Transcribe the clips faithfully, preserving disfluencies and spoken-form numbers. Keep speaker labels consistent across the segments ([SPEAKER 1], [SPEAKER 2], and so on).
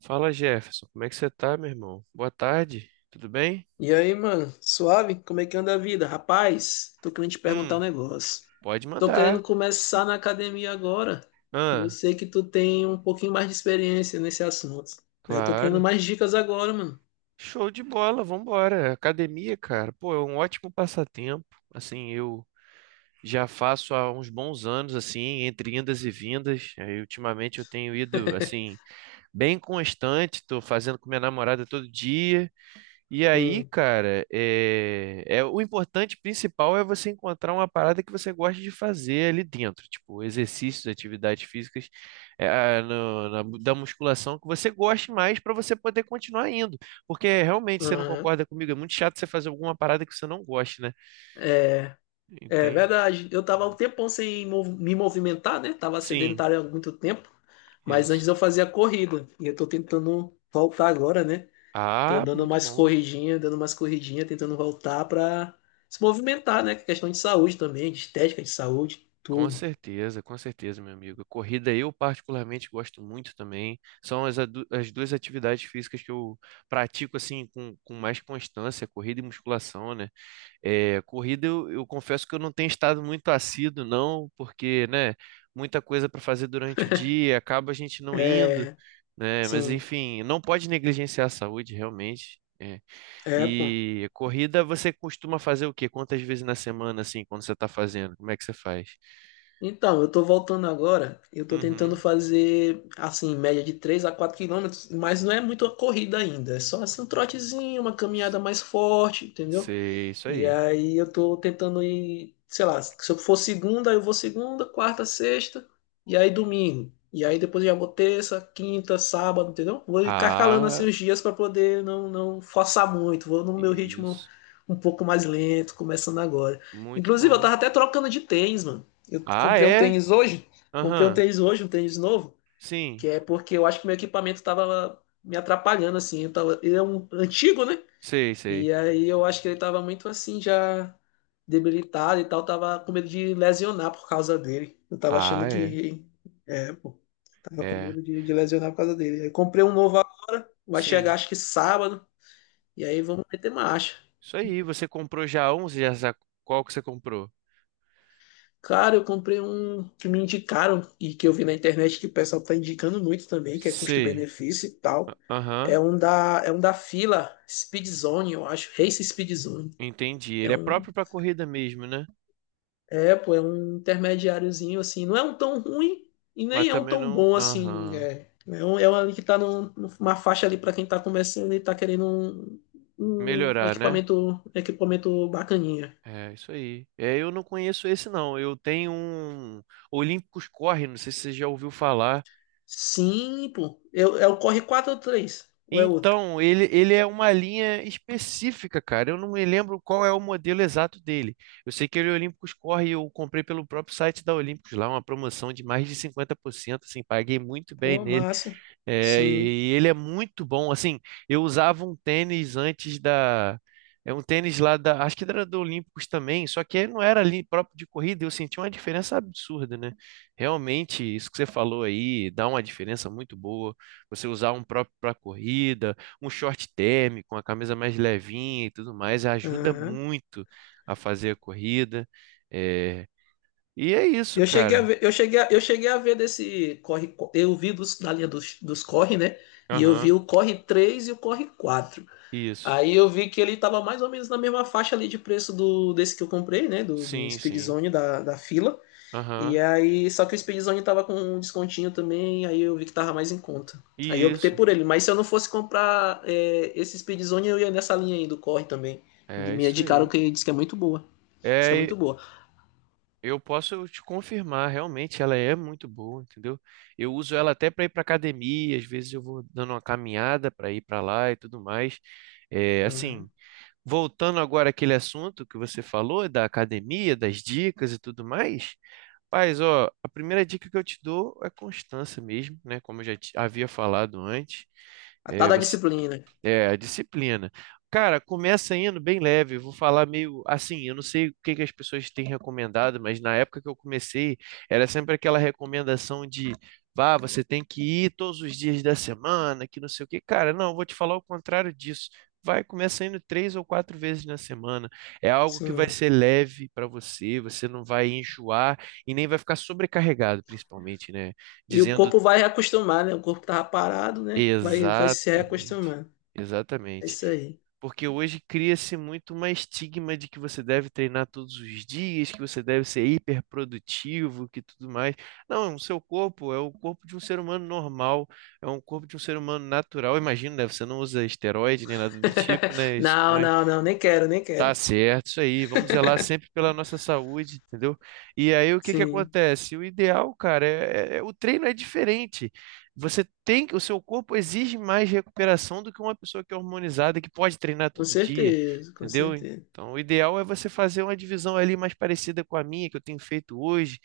[SPEAKER 1] Fala, Jefferson, como é que você tá, meu irmão? Boa tarde, tudo bem?
[SPEAKER 2] E aí, mano, suave? Como é que anda a vida? Rapaz, tô querendo te perguntar um
[SPEAKER 1] Hum,
[SPEAKER 2] negócio.
[SPEAKER 1] pode
[SPEAKER 2] Tô querendo
[SPEAKER 1] mandar.
[SPEAKER 2] começar na academia agora. E eu
[SPEAKER 1] Ah,
[SPEAKER 2] sei que tu tem um pouquinho mais de experiência nesse assunto, né? Tô querendo
[SPEAKER 1] claro.
[SPEAKER 2] mais dicas agora, mano.
[SPEAKER 1] Show de bola, vambora. Academia, cara, pô, é um ótimo passatempo. Assim, eu já faço há uns bons anos, assim, entre indas e vindas. Aí, ultimamente eu tenho ido, assim, bem constante, tô fazendo com minha namorada todo dia. E aí,
[SPEAKER 2] Sim.
[SPEAKER 1] cara, é, é o importante principal é você encontrar uma parada que você gosta de fazer ali dentro, tipo exercícios, atividades físicas, é, ah, no- na mu- da musculação que você goste mais para você poder continuar indo, porque realmente você não
[SPEAKER 2] Aham.
[SPEAKER 1] concorda comigo, é muito chato você fazer alguma parada que você não goste, né?
[SPEAKER 2] É, é
[SPEAKER 1] Entende?
[SPEAKER 2] verdade. Eu tava um tempão sem mov- me movimentar, né? Tava
[SPEAKER 1] Sim,
[SPEAKER 2] sedentário há muito tempo. Mas
[SPEAKER 1] isso.
[SPEAKER 2] antes eu fazia corrida. E eu tô tentando voltar agora, né? Tô
[SPEAKER 1] Ah,
[SPEAKER 2] dando
[SPEAKER 1] muito
[SPEAKER 2] mais
[SPEAKER 1] bom.
[SPEAKER 2] corridinha, dando mais corridinha, tentando voltar pra se movimentar, né? Que é questão de saúde também, de estética, de saúde,
[SPEAKER 1] Com
[SPEAKER 2] tudo.
[SPEAKER 1] certeza, com certeza, meu amigo. Corrida eu particularmente gosto muito também. São as, adu- as duas atividades físicas que eu pratico assim com, com mais constância, corrida e musculação, né? É, corrida eu, eu confesso que eu não tenho estado muito assíduo, não, porque, né, muita coisa para fazer durante o dia, acaba a gente não indo,
[SPEAKER 2] É,
[SPEAKER 1] né? Mas
[SPEAKER 2] sim.
[SPEAKER 1] enfim, não pode negligenciar a saúde, realmente. É.
[SPEAKER 2] É, pô.
[SPEAKER 1] E corrida você costuma fazer o quê? Quantas vezes na semana, assim, quando você está fazendo? Como é que você faz?
[SPEAKER 2] Então, eu tô voltando agora, eu tô tentando
[SPEAKER 1] Uhum.
[SPEAKER 2] fazer, assim, média de três a quatro quilômetros, mas não é muito a corrida ainda, é só assim, um trotezinho, uma caminhada mais forte, entendeu?
[SPEAKER 1] Sei, isso
[SPEAKER 2] E
[SPEAKER 1] aí.
[SPEAKER 2] aí eu tô tentando ir, sei lá, se eu for segunda, eu vou segunda, quarta, sexta, e aí domingo. E aí depois eu já vou terça, quinta, sábado, entendeu? Vou intercalando
[SPEAKER 1] Ah,
[SPEAKER 2] assim os dias para poder não, não forçar muito. Vou no meu ritmo
[SPEAKER 1] isso.
[SPEAKER 2] um pouco mais lento, começando agora.
[SPEAKER 1] Muito
[SPEAKER 2] Inclusive, eu
[SPEAKER 1] bom.
[SPEAKER 2] tava até trocando de tênis, mano. Eu
[SPEAKER 1] Ah,
[SPEAKER 2] comprei um
[SPEAKER 1] é?
[SPEAKER 2] tênis hoje, comprei um
[SPEAKER 1] Aham.
[SPEAKER 2] tênis hoje, um tênis novo,
[SPEAKER 1] Sim.
[SPEAKER 2] que é porque eu acho que meu equipamento tava me atrapalhando, assim. Eu tava, ele é um antigo, né?
[SPEAKER 1] Sei, sei.
[SPEAKER 2] E aí eu acho que ele tava muito assim, já debilitado e tal, tava com medo de lesionar por causa dele. Eu tava
[SPEAKER 1] Ah,
[SPEAKER 2] achando
[SPEAKER 1] é.
[SPEAKER 2] que. É, pô, tava com
[SPEAKER 1] É.
[SPEAKER 2] medo de, de lesionar por causa dele. Aí comprei um novo agora, vai chegar
[SPEAKER 1] Sim.
[SPEAKER 2] acho que sábado, e aí vamos meter marcha.
[SPEAKER 1] Isso aí. Você comprou já um? Você já sabe qual que você comprou?
[SPEAKER 2] Cara, eu comprei um que me indicaram e que eu vi na internet que o pessoal tá indicando muito também, que é
[SPEAKER 1] Sei.
[SPEAKER 2] custo-benefício e tal. É
[SPEAKER 1] Aham.
[SPEAKER 2] um da, é um da fila Speed Zone, eu acho, Race Speed Zone.
[SPEAKER 1] Entendi.
[SPEAKER 2] é
[SPEAKER 1] Ele é
[SPEAKER 2] um
[SPEAKER 1] próprio para corrida mesmo, né?
[SPEAKER 2] É, pô, é um intermediáriozinho, assim. Não é um tão ruim e
[SPEAKER 1] Mas
[SPEAKER 2] nem é um
[SPEAKER 1] também
[SPEAKER 2] tão
[SPEAKER 1] não.
[SPEAKER 2] bom, assim.
[SPEAKER 1] Aham.
[SPEAKER 2] É, é, um, é um ali que tá num- numa faixa ali para quem tá começando e tá querendo um, um
[SPEAKER 1] Melhorar, né?
[SPEAKER 2] equipamento, equipamento bacaninha.
[SPEAKER 1] É, isso aí. É, eu não conheço esse, não. Eu tenho um Olímpicos Corre, não sei se você já ouviu falar.
[SPEAKER 2] Sim, pô. É, é o Corre quatro ou três? Ou é outro?
[SPEAKER 1] Então, ele, ele é uma linha específica, cara. Eu não me lembro qual é o modelo exato dele. Eu sei que ele é Olympus Core e eu comprei pelo próprio site da Olympus lá, uma promoção de mais de cinquenta por cento. Assim, paguei muito bem
[SPEAKER 2] Pô,
[SPEAKER 1] nele.
[SPEAKER 2] massa.
[SPEAKER 1] É,
[SPEAKER 2] Sim.
[SPEAKER 1] e ele é muito bom. Assim, eu usava um tênis antes da. É um tênis lá da. Acho que era do Olímpicos também, só que ele não era ali próprio de corrida. Eu senti uma diferença absurda, né? Realmente, isso que você falou aí dá uma diferença muito boa. Você usar um próprio para corrida, um short térmico, uma camisa mais levinha e tudo mais, ajuda
[SPEAKER 2] Aham.
[SPEAKER 1] muito a fazer a corrida. É, e é isso,
[SPEAKER 2] Eu cheguei
[SPEAKER 1] cara.
[SPEAKER 2] a ver, eu cheguei a, eu cheguei a ver desse Corre... Eu vi dos, da linha dos, dos Corre, né? E eu vi
[SPEAKER 1] Aham,
[SPEAKER 2] o Corre três e o Corre quatro.
[SPEAKER 1] isso.
[SPEAKER 2] Aí eu vi que ele tava mais ou menos na mesma faixa ali de preço do desse que eu comprei, né? Do, do
[SPEAKER 1] Sim, sim.
[SPEAKER 2] Speedzone da, da fila. E
[SPEAKER 1] Aham,
[SPEAKER 2] aí, só que o Speedzone tava com um descontinho também, aí eu vi que tava mais em conta. Aí eu
[SPEAKER 1] e
[SPEAKER 2] optei
[SPEAKER 1] isso.
[SPEAKER 2] por ele. Mas se eu não fosse comprar é, esse Speedzone, eu ia nessa linha aí do Corre também.
[SPEAKER 1] É
[SPEAKER 2] Me
[SPEAKER 1] isso
[SPEAKER 2] indicaram
[SPEAKER 1] aí.
[SPEAKER 2] que diz que é muito boa. Diz que é
[SPEAKER 1] É, e
[SPEAKER 2] muito boa.
[SPEAKER 1] eu posso te confirmar, realmente ela é muito boa, entendeu? Eu uso ela até para ir para academia, às vezes eu vou dando uma caminhada para ir para lá e tudo mais. É, assim,
[SPEAKER 2] Uhum.
[SPEAKER 1] voltando agora àquele assunto que você falou da academia, das dicas e tudo mais. Paz, ó, a primeira dica que eu te dou é constância mesmo, né? Como eu já te- havia falado antes.
[SPEAKER 2] A tal da disciplina.
[SPEAKER 1] É, a disciplina. Cara, começa indo bem leve, eu vou falar meio assim, eu não sei o que que as pessoas têm recomendado, mas na época que eu comecei, era sempre aquela recomendação de, vá, você tem que ir todos os dias da semana, que não sei o que. Cara, não, eu vou te falar o contrário disso. Vai, começa indo três ou quatro vezes na semana. É algo que vai
[SPEAKER 2] Sim.
[SPEAKER 1] ser leve para você, você não vai enjoar e nem vai ficar sobrecarregado, principalmente, né?
[SPEAKER 2] E o
[SPEAKER 1] Dizendo
[SPEAKER 2] corpo vai reacostumar, né? O corpo que tava parado, né? Vai, vai se
[SPEAKER 1] Exatamente.
[SPEAKER 2] reacostumando. É
[SPEAKER 1] Exatamente.
[SPEAKER 2] isso aí.
[SPEAKER 1] Porque hoje cria-se muito uma estigma de que você deve treinar todos os dias, que você deve ser hiperprodutivo, que tudo mais. Não, o seu corpo é o corpo de um ser humano normal, é um corpo de um ser humano natural. Imagino, né? Você não usa esteroide nem nada do tipo, né? Isso.
[SPEAKER 2] Não, não, não, nem quero, nem
[SPEAKER 1] Tá
[SPEAKER 2] quero.
[SPEAKER 1] certo, isso aí. Vamos zelar sempre pela nossa saúde, entendeu? E aí o que que
[SPEAKER 2] Sim,
[SPEAKER 1] acontece? O ideal, cara, é, é- o treino é diferente. Você tem que, o seu corpo exige mais recuperação do que uma pessoa que é hormonizada que pode treinar
[SPEAKER 2] com
[SPEAKER 1] todo dia,
[SPEAKER 2] certeza, com
[SPEAKER 1] entendeu?
[SPEAKER 2] certeza.
[SPEAKER 1] Então, o ideal é você fazer uma divisão ali mais parecida com a minha que eu tenho feito hoje,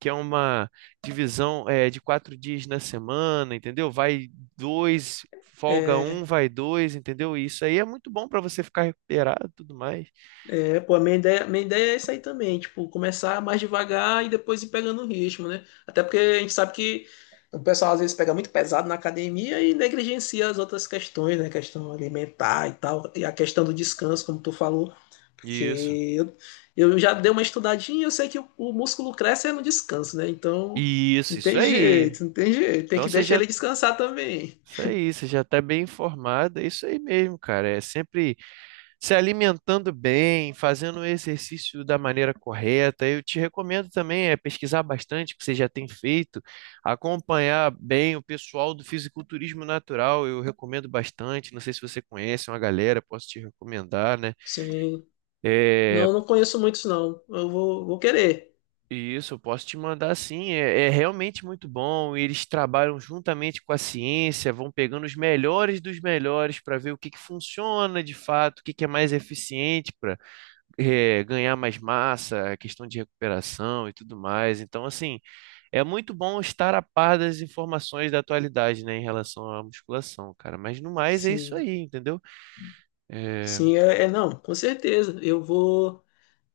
[SPEAKER 1] que é uma divisão é, de quatro dias na semana, entendeu? Vai dois, folga um,
[SPEAKER 2] É,
[SPEAKER 1] vai dois, entendeu? E isso aí é muito bom para você ficar recuperado, e tudo mais.
[SPEAKER 2] é, pô, a minha ideia, minha ideia é essa aí também, tipo, começar mais devagar e depois ir pegando o ritmo, né? Até porque a gente sabe que o pessoal às vezes pega muito pesado na academia e negligencia as outras questões, né? Questão alimentar e tal, e a questão do descanso, como tu falou,
[SPEAKER 1] Isso.
[SPEAKER 2] porque eu, eu já dei uma estudadinha e eu sei que o, o músculo cresce é no descanso, né? Então, não
[SPEAKER 1] Isso, isso
[SPEAKER 2] tem
[SPEAKER 1] aí.
[SPEAKER 2] jeito, não tem jeito, tem
[SPEAKER 1] Então
[SPEAKER 2] que
[SPEAKER 1] você
[SPEAKER 2] deixar
[SPEAKER 1] já,
[SPEAKER 2] ele descansar também.
[SPEAKER 1] isso aí, você já tá bem informado, é isso aí mesmo, cara. É sempre se alimentando bem, fazendo o exercício da maneira correta. Eu te recomendo também é pesquisar bastante o que você já tem feito, acompanhar bem o pessoal do fisiculturismo natural. Eu recomendo bastante. Não sei se você conhece é uma galera, posso te recomendar, né?
[SPEAKER 2] Sim.
[SPEAKER 1] É,
[SPEAKER 2] Não, não conheço muitos, não. Eu vou, vou querer.
[SPEAKER 1] isso, eu posso te mandar sim. É, é realmente muito bom. E eles trabalham juntamente com a ciência, vão pegando os melhores dos melhores para ver o que que funciona de fato, o que que é mais eficiente para ganhar mais massa, a questão de recuperação e tudo mais. Então, assim, é muito bom estar a par das informações da atualidade, né, em relação à musculação, cara. Mas no mais é isso
[SPEAKER 2] Sim,
[SPEAKER 1] aí, entendeu? É,
[SPEAKER 2] sim, é, é, não, com certeza. Eu vou.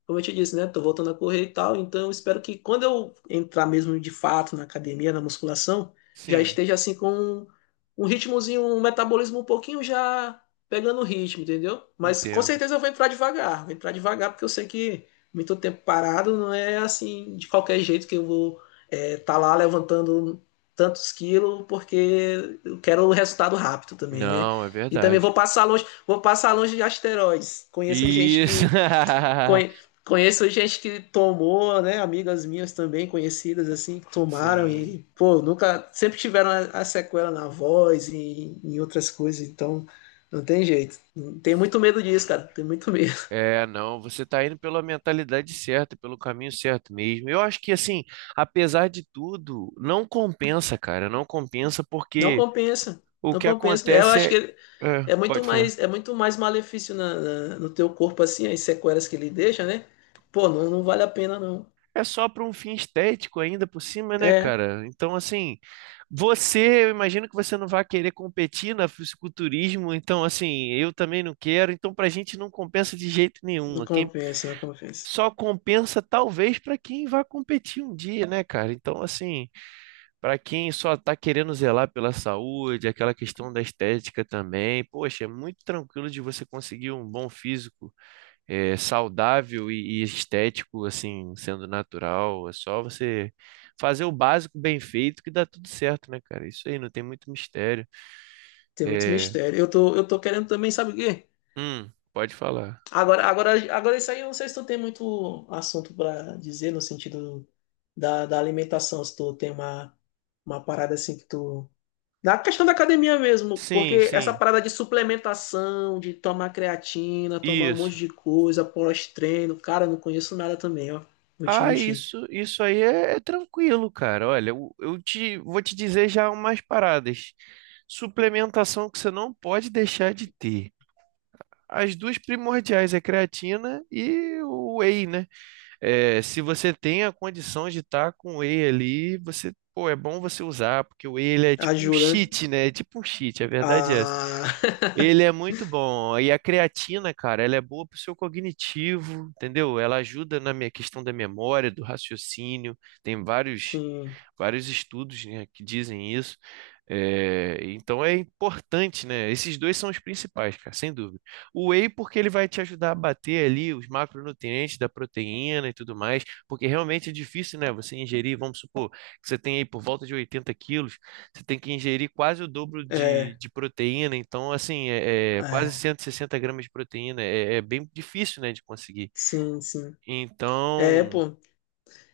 [SPEAKER 2] Como eu te disse, né? Tô voltando a correr e tal, então eu espero que quando eu entrar mesmo de fato na academia, na musculação, já
[SPEAKER 1] sim,
[SPEAKER 2] esteja assim com um, um ritmozinho, um metabolismo um pouquinho já pegando o ritmo, entendeu? Mas com
[SPEAKER 1] entendo.
[SPEAKER 2] certeza eu vou entrar devagar, vou entrar devagar, porque eu sei que muito tempo parado não é assim de qualquer jeito que eu vou estar lá levantando tantos quilos, porque eu quero o resultado rápido também, né?
[SPEAKER 1] Não, é
[SPEAKER 2] E também vou
[SPEAKER 1] verdade.
[SPEAKER 2] passar longe, vou passar longe de asteroides. Conheço gente
[SPEAKER 1] Isso.
[SPEAKER 2] que Conhe- Conheço gente que tomou, né? Amigas minhas também, conhecidas, assim, que tomaram
[SPEAKER 1] Sim.
[SPEAKER 2] e, pô, nunca. Sempre tiveram a, a sequela na voz e em outras coisas, então não tem jeito. Tem muito medo disso, cara. Tem muito medo.
[SPEAKER 1] É, não, você está indo pela mentalidade certa, pelo caminho certo mesmo. Eu acho que, assim, apesar de tudo, não compensa, cara, não compensa
[SPEAKER 2] Não
[SPEAKER 1] porque
[SPEAKER 2] compensa.
[SPEAKER 1] o
[SPEAKER 2] Não
[SPEAKER 1] que
[SPEAKER 2] compensa. É, eu acho
[SPEAKER 1] acontece
[SPEAKER 2] que
[SPEAKER 1] é. É,
[SPEAKER 2] é muito
[SPEAKER 1] pode falar.
[SPEAKER 2] mais, é muito mais malefício na- na- no teu corpo, assim, as sequelas que ele deixa, né? Pô, não, não vale a pena, não.
[SPEAKER 1] É só para um fim estético ainda por cima, né,
[SPEAKER 2] É,
[SPEAKER 1] cara? Então, assim, você, eu imagino que você não vai querer competir na fisiculturismo, então, assim, eu também não quero, então, pra gente não compensa de jeito
[SPEAKER 2] não
[SPEAKER 1] nenhum. Quem
[SPEAKER 2] compensa, não compensa.
[SPEAKER 1] só compensa, talvez, para quem vai competir um dia, né, cara? Então, assim. Para quem só está querendo zelar pela saúde, aquela questão da estética também, poxa, é muito tranquilo de você conseguir um bom físico, eh, saudável e, e estético, assim, sendo natural. É só você fazer o básico bem feito que dá tudo certo, né, cara? Isso aí, não tem muito mistério.
[SPEAKER 2] Tem muito
[SPEAKER 1] É...
[SPEAKER 2] mistério. Eu tô, eu tô querendo também, sabe o quê?
[SPEAKER 1] Hum, pode falar.
[SPEAKER 2] Agora, agora, agora isso aí eu não sei se tu tem muito assunto para dizer no sentido da, da alimentação, se tu tem uma, uma parada assim que tu. Da questão da academia mesmo,
[SPEAKER 1] Sim,
[SPEAKER 2] porque essa
[SPEAKER 1] sim,
[SPEAKER 2] parada de suplementação, de tomar creatina, tomar um monte
[SPEAKER 1] isso.
[SPEAKER 2] de coisa, pós-treino, cara, eu não conheço nada também, ó. Vou te
[SPEAKER 1] Ah,
[SPEAKER 2] mentir.
[SPEAKER 1] isso, isso aí é, é tranquilo, cara. Olha, eu, eu te vou te dizer já umas paradas. Suplementação que você não pode deixar de ter. As duas primordiais é creatina e o whey, né? É, se você tem a condição de estar com o whey ali, você, pô, é bom você usar, porque o whey ele é tipo um
[SPEAKER 2] Ajuda, né?
[SPEAKER 1] cheat, né? É tipo um cheat, a verdade é essa.
[SPEAKER 2] Ah,
[SPEAKER 1] Ele é muito bom. E a creatina, cara, ela é boa pro seu cognitivo, entendeu? Ela ajuda na minha questão da memória, do raciocínio. Tem vários
[SPEAKER 2] sim,
[SPEAKER 1] vários estudos, né, que dizem isso. É, então é importante, né? Esses dois são os principais, cara, sem dúvida. O whey, porque ele vai te ajudar a bater ali os macronutrientes da proteína e tudo mais, porque realmente é difícil, né? Você ingerir, vamos supor, que você tem aí por volta de oitenta quilos, você tem que ingerir quase o dobro de,
[SPEAKER 2] é,
[SPEAKER 1] de proteína, então, assim, é, é quase
[SPEAKER 2] é,
[SPEAKER 1] cento e sessenta gramas de proteína, é, é bem difícil, né, de conseguir.
[SPEAKER 2] sim, sim. É,
[SPEAKER 1] Então,
[SPEAKER 2] pô,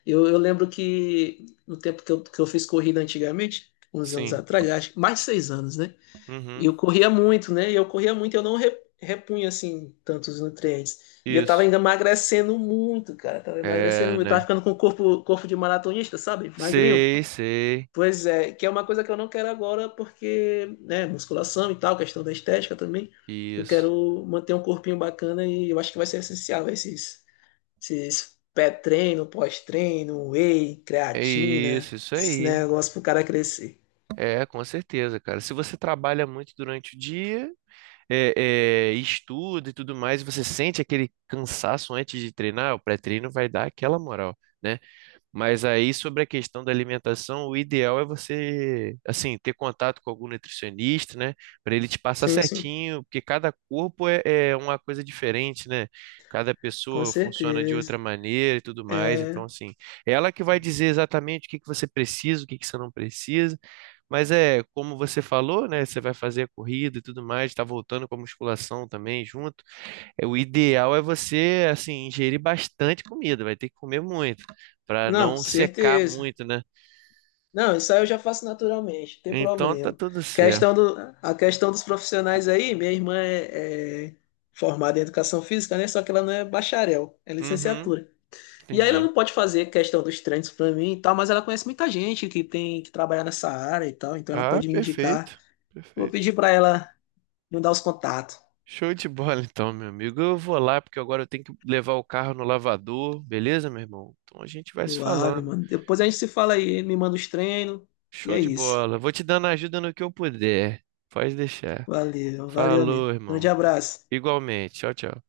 [SPEAKER 2] Eu, eu lembro que no tempo que eu, que eu fiz corrida antigamente, uns anos
[SPEAKER 1] sim,
[SPEAKER 2] atrás, acho que mais de seis anos, né? E
[SPEAKER 1] uhum,
[SPEAKER 2] eu corria muito, né? E eu corria muito, eu não re- repunha assim tantos nutrientes. E eu tava
[SPEAKER 1] isso,
[SPEAKER 2] ainda emagrecendo muito, cara. Tava emagrecendo
[SPEAKER 1] é,
[SPEAKER 2] muito. Eu tava
[SPEAKER 1] né?
[SPEAKER 2] ficando com o corpo, corpo de maratonista, sabe? Magrinho.
[SPEAKER 1] Sei, sei.
[SPEAKER 2] Pois é, que é uma coisa que eu não quero agora, porque, né, musculação e tal, questão da estética também. Eu
[SPEAKER 1] Isso.
[SPEAKER 2] quero manter um corpinho bacana e eu acho que vai ser essencial esses esses pré-treino, pós-treino, whey,
[SPEAKER 1] É
[SPEAKER 2] creatina,
[SPEAKER 1] isso, isso
[SPEAKER 2] esse
[SPEAKER 1] aí.
[SPEAKER 2] negócio pro cara crescer.
[SPEAKER 1] É, com certeza, cara. Se você trabalha muito durante o dia, é, é, estuda e tudo mais, e você sente aquele cansaço antes de treinar, o pré-treino vai dar aquela moral, né? Mas aí, sobre a questão da alimentação, o ideal é você, assim, ter contato com algum nutricionista, né? Para ele te passar
[SPEAKER 2] Sim, sim,
[SPEAKER 1] certinho, porque cada corpo é, é uma coisa diferente, né? Cada
[SPEAKER 2] com
[SPEAKER 1] pessoa funciona de
[SPEAKER 2] certeza.
[SPEAKER 1] outra maneira e tudo mais. Então,
[SPEAKER 2] É,
[SPEAKER 1] assim, é ela que vai dizer exatamente o que que você precisa, o que que você não precisa. Mas é, como você falou, né? Você vai fazer a corrida e tudo mais, tá voltando com a musculação também junto é, o ideal é você, assim, ingerir bastante comida, vai ter que comer muito, para
[SPEAKER 2] não,
[SPEAKER 1] não secar
[SPEAKER 2] certeza.
[SPEAKER 1] muito, né?
[SPEAKER 2] Não, isso aí eu já faço naturalmente, não tem
[SPEAKER 1] Então tá
[SPEAKER 2] problema.
[SPEAKER 1] tudo certo.
[SPEAKER 2] Questão do, a questão dos profissionais aí, minha irmã é, é formada em educação física, né? Só que ela não é bacharel, é
[SPEAKER 1] Uhum,
[SPEAKER 2] licenciatura. E aí ela
[SPEAKER 1] entendi.
[SPEAKER 2] não pode fazer questão dos treinos pra mim e tal, mas ela conhece muita gente que tem que trabalhar nessa área e tal, então ela
[SPEAKER 1] Ah,
[SPEAKER 2] pode me indicar.
[SPEAKER 1] perfeito,
[SPEAKER 2] Vou pedir
[SPEAKER 1] perfeito.
[SPEAKER 2] pra ela. Me dá os contatos.
[SPEAKER 1] Show de bola, então, meu amigo. Eu vou lá, porque agora eu tenho que levar o carro no lavador, beleza, meu irmão? Então a gente vai se
[SPEAKER 2] Suave,
[SPEAKER 1] falando.
[SPEAKER 2] mano. Depois a gente se fala aí, me manda os treinos. E
[SPEAKER 1] Show
[SPEAKER 2] é
[SPEAKER 1] de
[SPEAKER 2] isso.
[SPEAKER 1] bola. Vou te dando ajuda no que eu puder. Pode deixar.
[SPEAKER 2] Valeu, valeu,
[SPEAKER 1] Falou,
[SPEAKER 2] amigo. Grande
[SPEAKER 1] irmão.
[SPEAKER 2] abraço.
[SPEAKER 1] Igualmente. Tchau, tchau.